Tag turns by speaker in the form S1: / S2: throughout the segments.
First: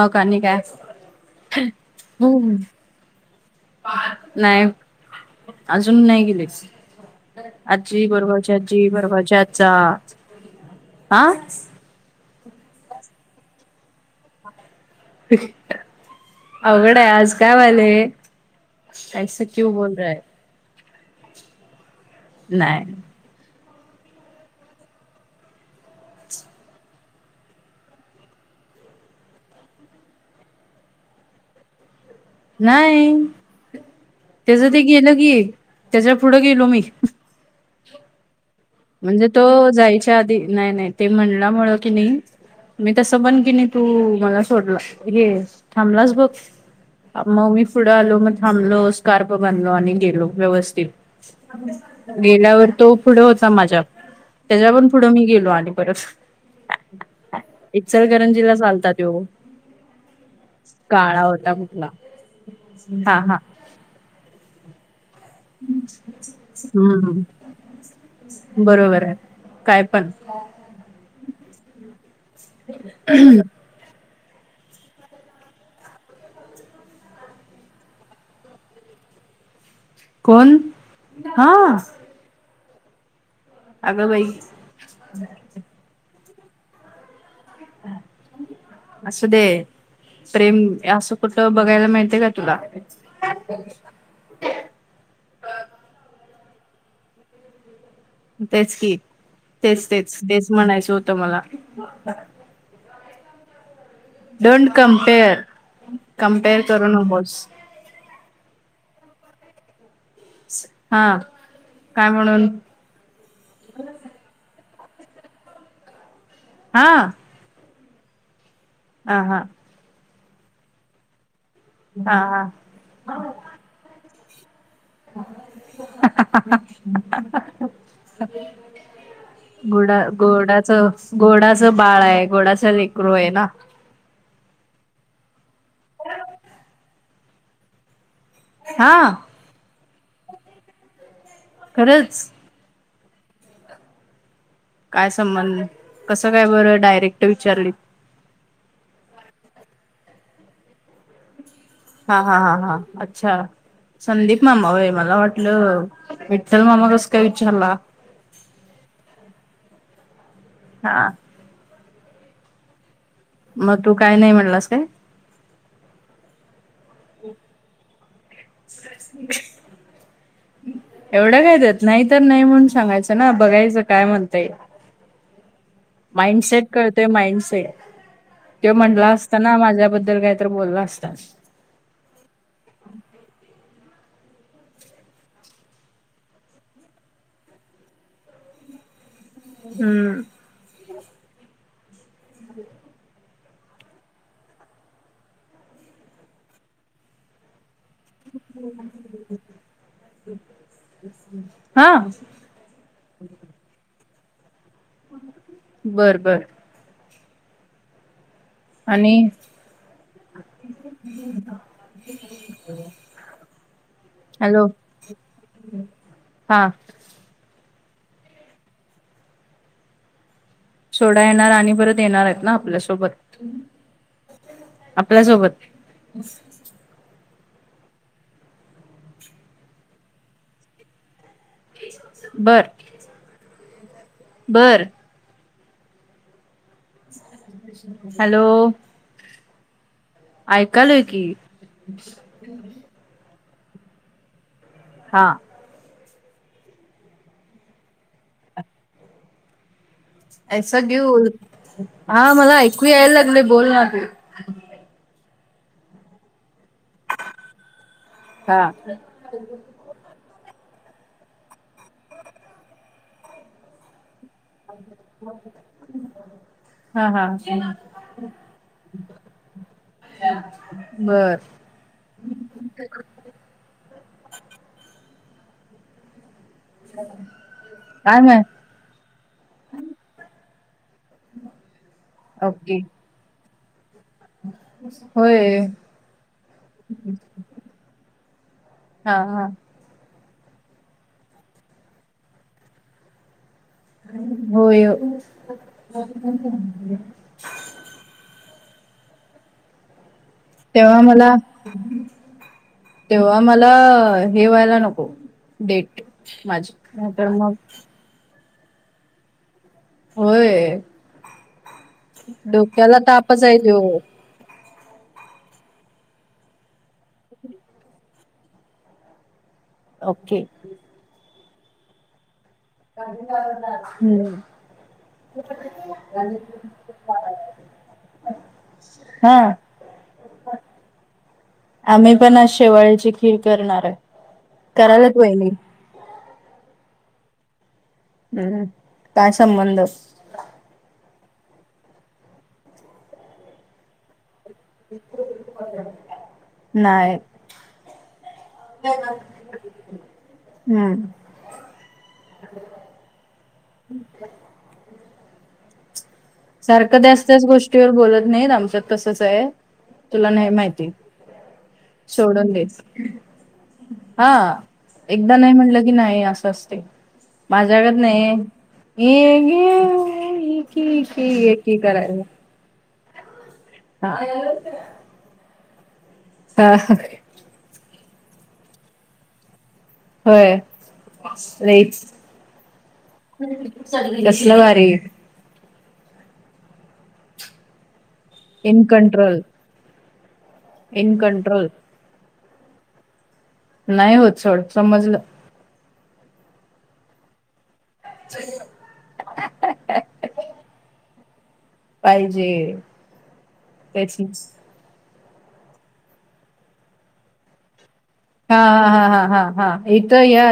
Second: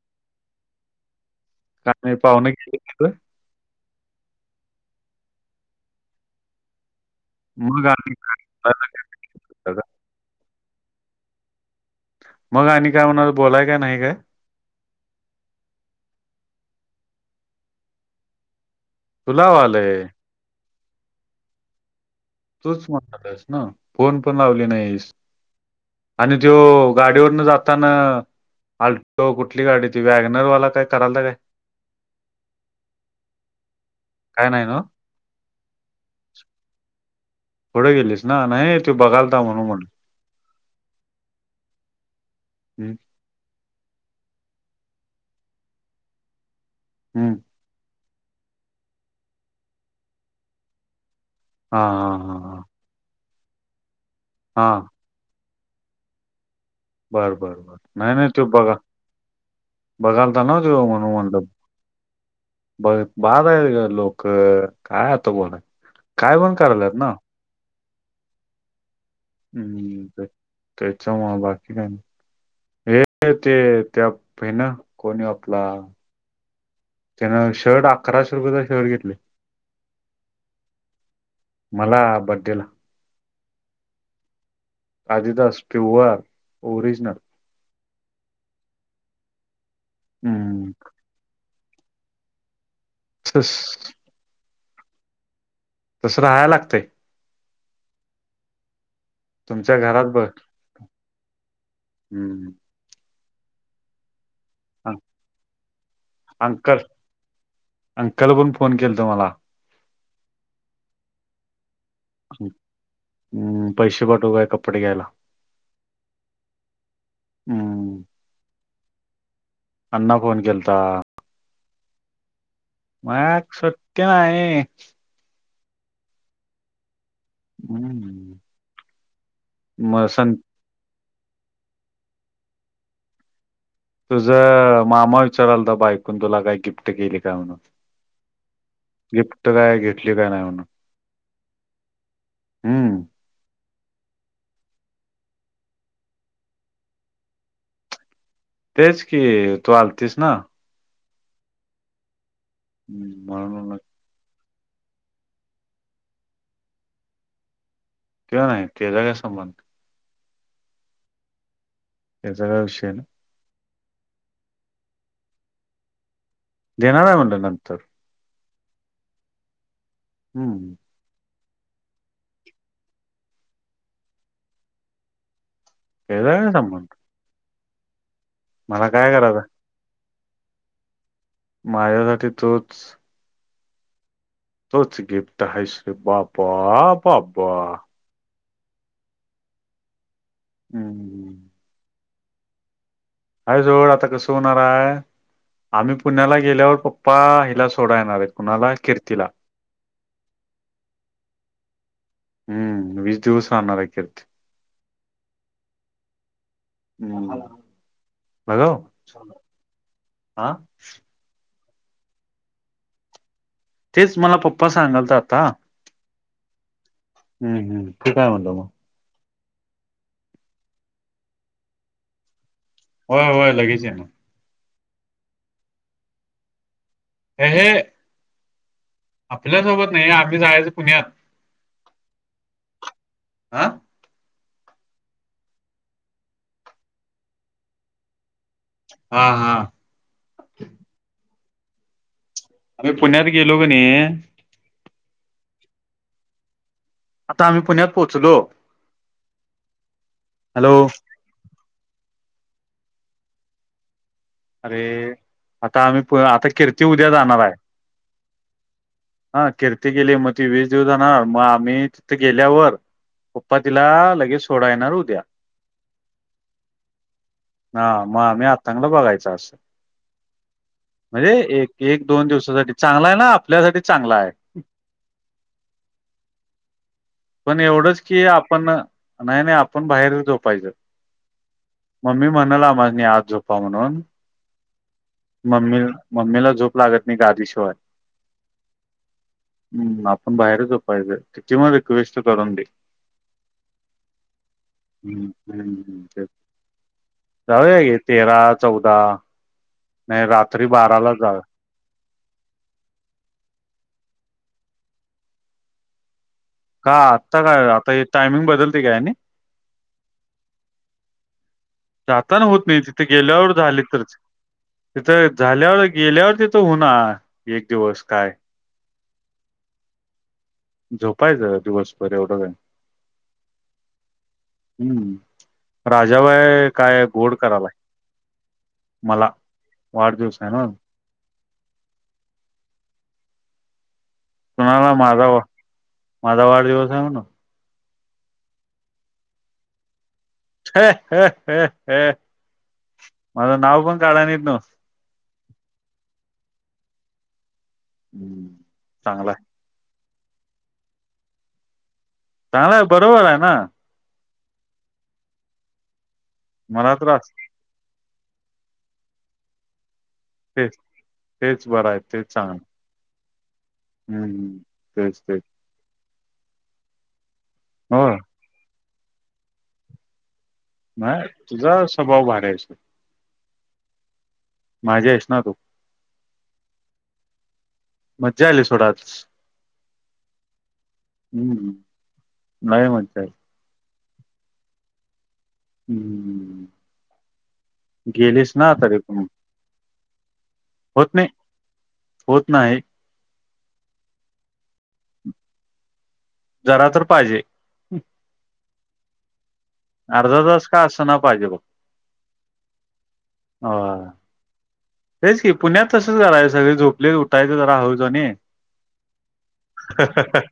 S1: मकनिक है
S2: काय नाही पाहुणे
S1: हम्म
S2: गेले तिथं.
S1: नाहीय अजून नाही गेलेस.
S2: मग
S1: आजी
S2: आणि
S1: बरोबरची
S2: काय
S1: आजी बरोबरची
S2: म्हणता
S1: आजचाा
S2: का?
S1: हा
S2: मग आणि काय म्हणा बोलाय काय नाही काय?
S1: अवघडय आज काय वालेय. ऐस
S2: तुला
S1: क्यू बोल
S2: आलंय.
S1: रहाय.
S2: तूच
S1: नाही
S2: म्हणालास ना फोन पण लावली नाहीस. आणि तो गाडीवरन जाताना. आल्टो कुठली गाडी ती वॅगनरवाला काय करायल काय?
S1: नाही
S2: काय नाही
S1: त्याचं ते
S2: ना?
S1: गेलं की त्याच्या पुढं गेलो मी
S2: थोडं गेलीस ना नाही.
S1: म्हणजे
S2: बघालता
S1: तो
S2: म्हणून म्हटलं.
S1: जायच्या आधी नाही नाही ते म्हणलामुळ की नाही मी
S2: हं,
S1: तस. मण कीने तू मला सोडला हे थांबलास बघ
S2: हं.
S1: मग मी पुढं आलो मग थांबलो स्कार्प बनलो आणि गेलो व्यवस्थित.
S2: हां, हां, हां, हां.
S1: गेल्यावर तो पुढे होता माझ्या त्याच्या
S2: हां.
S1: पण पुढं मी गेलो आणि परत
S2: बरं बर बर नाही नाही तू
S1: इचलकरंजीला
S2: बघा.
S1: चालता त्यो
S2: बघालता नवत
S1: काळा
S2: म्हणुमंडप
S1: होता कुठला
S2: बघ
S1: हा
S2: [unintelligible]
S1: हा
S2: बाार आहे लोक काय आता बोलाय काय पण करायलात ना.
S1: हम्म बरोबर आहे. काय पण
S2: हम्म त्याच्या बाकी नाही हे ते. ना [unintelligible] कोणी आपला. त्यानं शर्ट अकराशे रुपयाेचं शर्ट घेतले.
S1: कोण हा
S2: मला बिर्थडे ला
S1: अगं बाई.
S2: आदी दास प्युअर ओरिजनल.
S1: असं दे प्रेम
S2: हम्म
S1: असं. त बघायला माहितीयं का. तुला
S2: सस [inaudible] तसं राहायला लागते.
S1: तेच कि
S2: तुमच्या घरात बघ
S1: तेचं म्हणायचं होतं मला.
S2: हम्म
S1: don't
S2: um
S1: compare compare
S2: uncle
S1: करूनकोस.
S2: अंकल हुन फोन केलतयं मला
S1: हा काय म्हणून.
S2: हम्म पैसे पाठवू काय कपडे घ्यायला.
S1: हा.
S2: हम्म
S1: ह. हा.
S2: अण्णा फोन केलता.
S1: हा, हा,
S2: माय एक सत्य नाही. हम्म मग सं
S1: गोडाचं बाळ आहे गोडाचं लेकरू आहे ना.
S2: तुझ मामा विचारायला बायकोने तुला काही गिफ्ट केली काय म्हणून.
S1: हा
S2: गिफ्ट काय घेतली काय नाही म्हणून.
S1: खरंचं.
S2: हू
S1: काय संबंध कसं काय बरं डायरेक्ट विचारली.
S2: तेच की तू आलतीस ना.
S1: हा हा ह
S2: हम्म,
S1: अच्छा,
S2: म्हणून म्हणलं
S1: संदीप मामा हय मला वाटलं विठ्ठल मामा कसं काय विचारला.
S2: काय त्याचा काय संबंध.
S1: हा,
S2: त्या काय विषयनं
S1: मग तू काय नाही म्हणलासं काय
S2: देणार आहे म्हणलं नंतर हम्म,
S1: एवढं काय काय यात नाही तर नाही म्हणून सांगायचं ना बघायचं काय म्हणते.
S2: त्याचा काय
S1: माईनसेट
S2: संबंध
S1: कळतोय माईनसेट तो
S2: मला
S1: म्हणला
S2: काय करायचं
S1: असताना माझ्याबद्दल काय. तर बोलला असतात.
S2: माझ्यासाठी तोच. तोच गिफ्ट हास रे बाबा बाबा
S1: हम्म,
S2: हु. आई जवळ आता कसं होणार आहे आम्ही पुण्याला गेल्यावर पप्पा हिला थोडं येणार आहे, कोणाला कीर्ती ला
S1: हा
S2: हम्म, वीस दिवस राहणार ए किर्ती
S1: [inaudible] बरं बर
S2: बघा हो,
S1: आणि
S2: हा
S1: [inaudible]
S2: तेच मला
S1: हॅलो
S2: पप्पा सांगालत आता,
S1: हा
S2: हम् हम् काय म्हणतात मग
S1: सोडायला येणार आणि परत येणार आहेत ना
S2: होय
S1: आपल्यासोबत
S2: होय लगेच येणार.
S1: आपल्यासोबत
S2: हे हे, आपल्या सोबत नाही, आम्ही जायच पुण्यात
S1: बरं
S2: आ
S1: बर. हॅलो.
S2: हा हा.
S1: ऐकायलो की
S2: आम्ही पुण्यात गेलो की नि
S1: हा.
S2: आता आम्ही पुण्यात पोहोचलो हॅलो
S1: [unintelligible] हा मला ऐकू यायला लागलय बोल ना
S2: अरे आता आम्ही पू, आता कीर्ती उद्या जाणार आहे
S1: हा.
S2: तिथे गेली मग ती वीस दिवस जाणार, मग आम्ही तिथे गेल्यावर पप्पा तिला लगेच सोडा येणार उद्या,
S1: हा हा
S2: हा मग आम्ही आज चांगला बघायचो [unintelligible] म्हणजे
S1: बर
S2: एक एक दोन दिवसासाठी, चांगल आहे ना आपल्यासाठी चांगला आहे पण एवढंच
S1: काय
S2: की
S1: माय
S2: आपण, नाय नाय आपण बाहेर झोपायच मम्मी म्हणला
S1: ओके
S2: आम्हासनी आत झोपा म्हणून
S1: [inaudible]
S2: मम्मी, मम्मीला झोप लागत नाही गादी शिवाय.
S1: हा हा
S2: हम्म, आपण बाहेरच झोपायच, त्याचमुळे रिक्वेस्ट करून दे
S1: होय.
S2: हम्म हम्म, तेच. जाऊया की तेरा चौदा, नाय रात
S1: तेव्हा मला तेव्हा मला हे व्हायला नको, डेट माझी
S2: का
S1: नाहीतर
S2: आत्ता
S1: मग
S2: काय आता हे टायमिंग बदलते काय यानी?
S1: होय.
S2: जाताना होत नाही
S1: डोक्याला
S2: तिथे
S1: तापच
S2: गेल्यावर
S1: आहे
S2: झाले
S1: त्यो
S2: तरच तिथ झाल्यावर, गेल्यावर तिथं होणार, एक दिवस काय
S1: ओके.
S2: झोपायचं दिवसभर एवढं काय. हम्म राजाबाय
S1: [inaudible]
S2: काय गोड करालाय, मला!
S1: हा
S2: वाढदिवस आहे ना.
S1: आम्ही पण आज शेवाळेची खीर करणार आहे.
S2: कोणाला
S1: करायलाच
S2: माझ वा
S1: वहिनी
S2: माझ वाढदिवस आहे म्हणून
S1: हम्म, काय संबंध?
S2: माझं नाव पण काढ नाहीत त्यो
S1: नाय
S2: चांगला आहे
S1: हम्म.
S2: चांगलंय, बरोबर आहे ना
S1: [inaudible]
S2: मला
S1: सारखं त्याच
S2: त्रास
S1: त्याच गोष्टीवर बोलत नाहीत आमच्यात तसंच आहे तुला नाही
S2: तेच
S1: माहिती
S2: तेच बरं आहे तेच
S1: सोडून
S2: चांगलं
S1: दे हा
S2: हम्म तेच
S1: एकदा
S2: तेच
S1: नाही म्हणलं की नाही असं असते. माझ्यागत
S2: हो
S1: नाही ये एकी एकी करायच
S2: करायचं
S1: [inaudible]
S2: माझी आहेस ना तू
S1: हा.
S2: मज्जा आली सोड आज.
S1: होय
S2: हम्म
S1: लईच
S2: लय मज्जा आली
S1: कसलं भारी आहे.
S2: हम् गेणेश
S1: इन कंट्रोल.
S2: होत
S1: इन
S2: नाही
S1: कंट्रोल.
S2: होत नाही.
S1: नाही हो सड समजलं.
S2: जरा तर पाहिजे.
S1: [unintelligible]
S2: अर्धा दिस काय असतं ना पाहिजे बघ.
S1: पाहिजे
S2: अ
S1: त्याची
S2: तेच की पुण्यात तसंच करायं सगळे झोपले उठायचं जरा हहू जाणी
S1: हा हा हा हा हा हा इथ या.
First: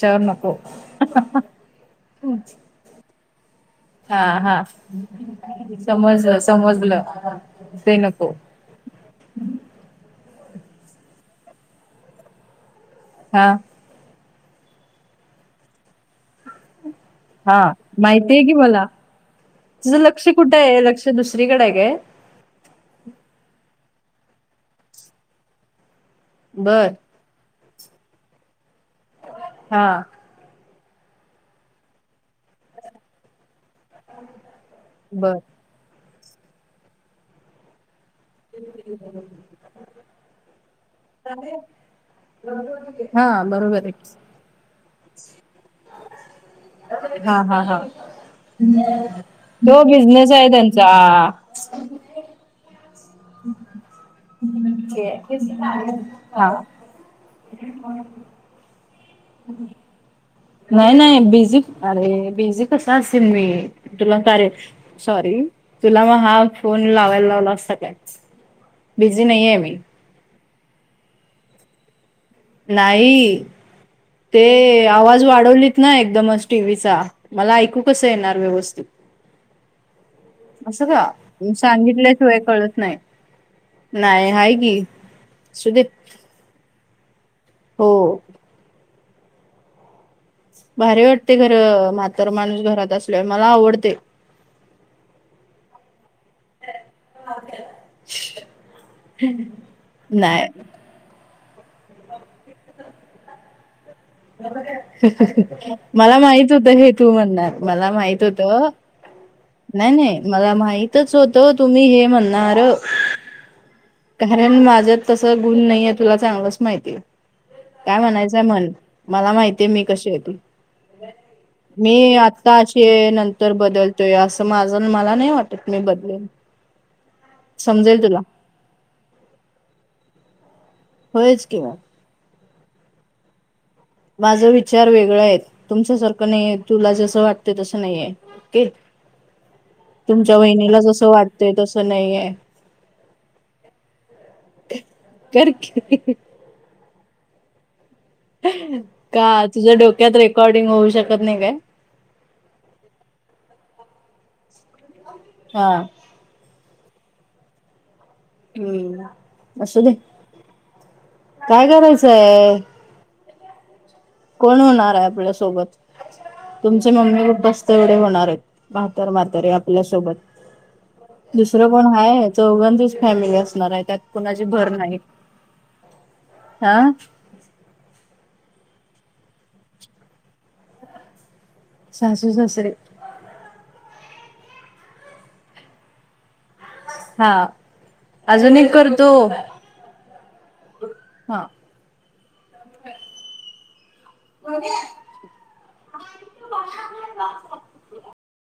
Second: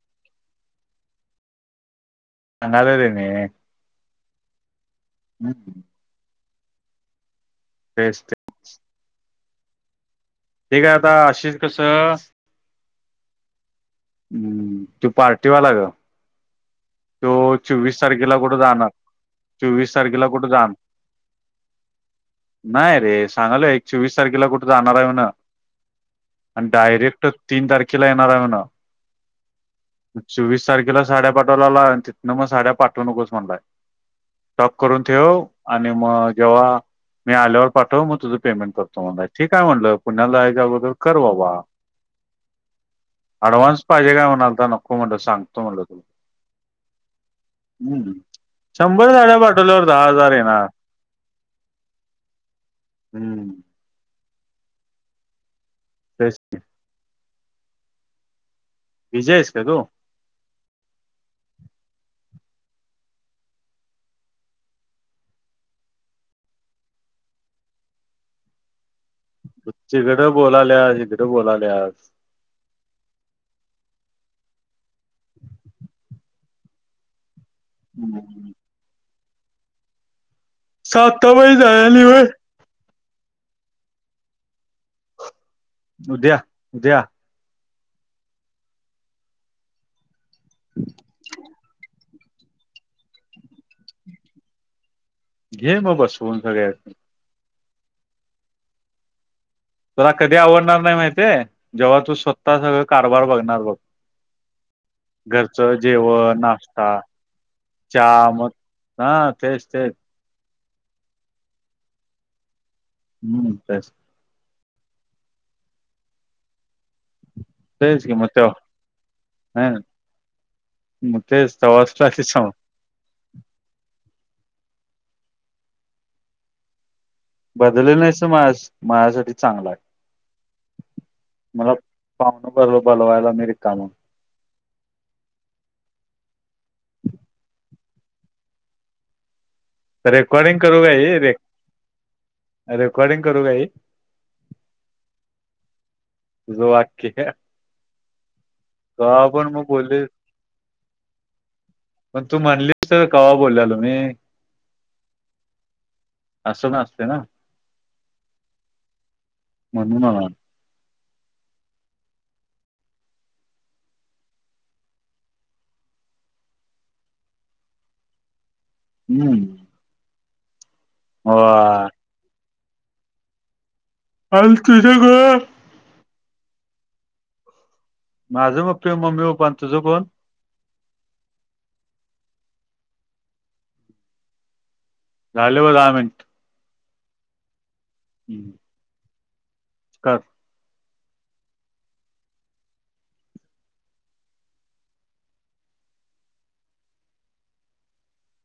S1: चर नको.
S2: न देने.
S1: हा हा
S2: हम्म
S1: समज समजलं ते नको.
S2: ते काय आता अशीष कसं.
S1: हा.
S2: हम्म तू पार्टीवाला ग. तो
S1: हा
S2: चोवीस तारखेला
S1: माहितीय की
S2: कुठे
S1: बला.
S2: जाणार चोवीस
S1: तुझं
S2: तारखेला
S1: लक्ष कुठे
S2: जाणार
S1: आहे लक्ष दुसरीकडे काय?
S2: नाही रे सांगाल एक चोवीस तारखेला कुठे जाणार आहे ना आणि
S1: बर
S2: डायरेक्ट तीन तारखेला येणारा आहेण.
S1: हा.
S2: चोवीस तारखेला साड्या पाठवला आला तिथनं मग साड्या पाठवू नकोस म्हणला. टॉप करून
S1: बर
S2: ठेव आणि मग जेव्हा मी आल्यावर पाठव मग तुझ? पेमेंट करतो मला ठीकय म्हंटलं पुण्याला जायच्याबगदर करवा बा.
S1: हा.
S2: डव्ह्स
S1: बरोबर
S2: पाहिजे का
S1: आहे
S2: म्हणालता नको म्हटलं सांगतो म्हटलं तुला?
S1: हा हा.
S2: हम्म शंभर साड्या
S1: तो
S2: पाठवल्यावर दहा हजार
S1: बिझनेस आहे
S2: येणार
S1: त्यांचा
S2: हम्म. तेच
S1: ह.
S2: विजयेस का तू
S1: नाही नाही बिझी अरे बिझी कस असे मी तुला कारे सॉरी तुला मग हा फोन लावायला लावला असता का बिझी नाही आहे मी
S2: तकडं बोलाल्या इकडें बोलाल्या.
S1: नाही. ते आवाज वाढवलीत ना एकदमच टीव्हीचा मला ऐकू कस येणार व्यवस्थित असं का
S2: साताबाई जायली व्हय
S1: सांगितल्याशिय कळत नाही. नाही आहेा की सुदीप
S2: उद्या उद्या.
S1: हो. भारी वाटतंय घर म्हातारा माणूस घरात असल्यावर मला आवडतंय.
S2: घे म बसवून सगळ्यासनी.
S1: [inaudible]
S2: तुला कधी आवडणार नाही माहितीये जेव्हा तू स्वतः सगळं कारभार बघणार बघ. घरचं
S1: मला
S2: जेवण
S1: माहित होत हे
S2: नाश्ता
S1: तू म्हणणार, मला माहित होत.
S2: हां ते.
S1: नाही नाही मला माहितच होत तुम्ही हे म्हणणार.
S2: हम्म. [inaudible]
S1: कारण माझ तसं गुण नाहीये तुला चांगलंच माहितीये. काय
S2: तेच कि मग
S1: म्हणायचंय
S2: तेव्हा
S1: म्हन मला माहितीये
S2: ह
S1: मी कशी आहे ती
S2: मग तेच तेव्हाच
S1: मी
S2: लागते सांग
S1: आता ते नंतर बदलतोय असं माझं, मला नाही वाटत मी बदलेल.
S2: बदली नाहीस तर माझ माझ्यासाठी चांगला आहे.
S1: होयच की.
S2: मला पाहुणं [unintelligible] बोल बोलवायला मी रिकामा.
S1: माझा विचार वेगळा आहेत, तुमच्यासारखं नाहीयेत, तुला जसं वाटत तसं नाहीये. [unintelligible] तुमच्या
S2: रेकॉर्डिंग
S1: वहिनीला
S2: करू का
S1: जसं
S2: हे रे
S1: वाटतंय तसं नाहीये.
S2: रेकॉर्डिंग करू का हे
S1: कर की
S2: तुझं वाक्य का?
S1: का,
S2: मग
S1: तुझ्या
S2: बोलले
S1: डोक्यात रेकॉर्डिंग होऊ शकत नाही काय?
S2: पण तू म्हणलीस कवा बोलल्यालो मी.
S1: हां.
S2: असच असते ना?
S1: हम्म, असू दे,
S2: म्हणून म्हणा
S1: काय करायचंय. कोण होणार आहे आपल्यासोबत तुमचे मम्मी पप्पाच तेवढे होणार आहेत. म्हातर म्हातारी
S2: हम्म
S1: आपल्यासोबत दुसरं कोण
S2: वा.
S1: आहे चौघांचीच फॅमिली असणार आहे त्यात
S2: [unintelligible] तुझ ग.
S1: हां.
S2: माझं बघतोय मम्मी पप्पा अन् तुझं कोण?
S1: सासू सासरे.
S2: झाले ब दहा मिनिट.
S1: हा
S2: हम्म,
S1: अजून एक करतो.
S2: कर.
S1: हां. सोन्या [inaudible]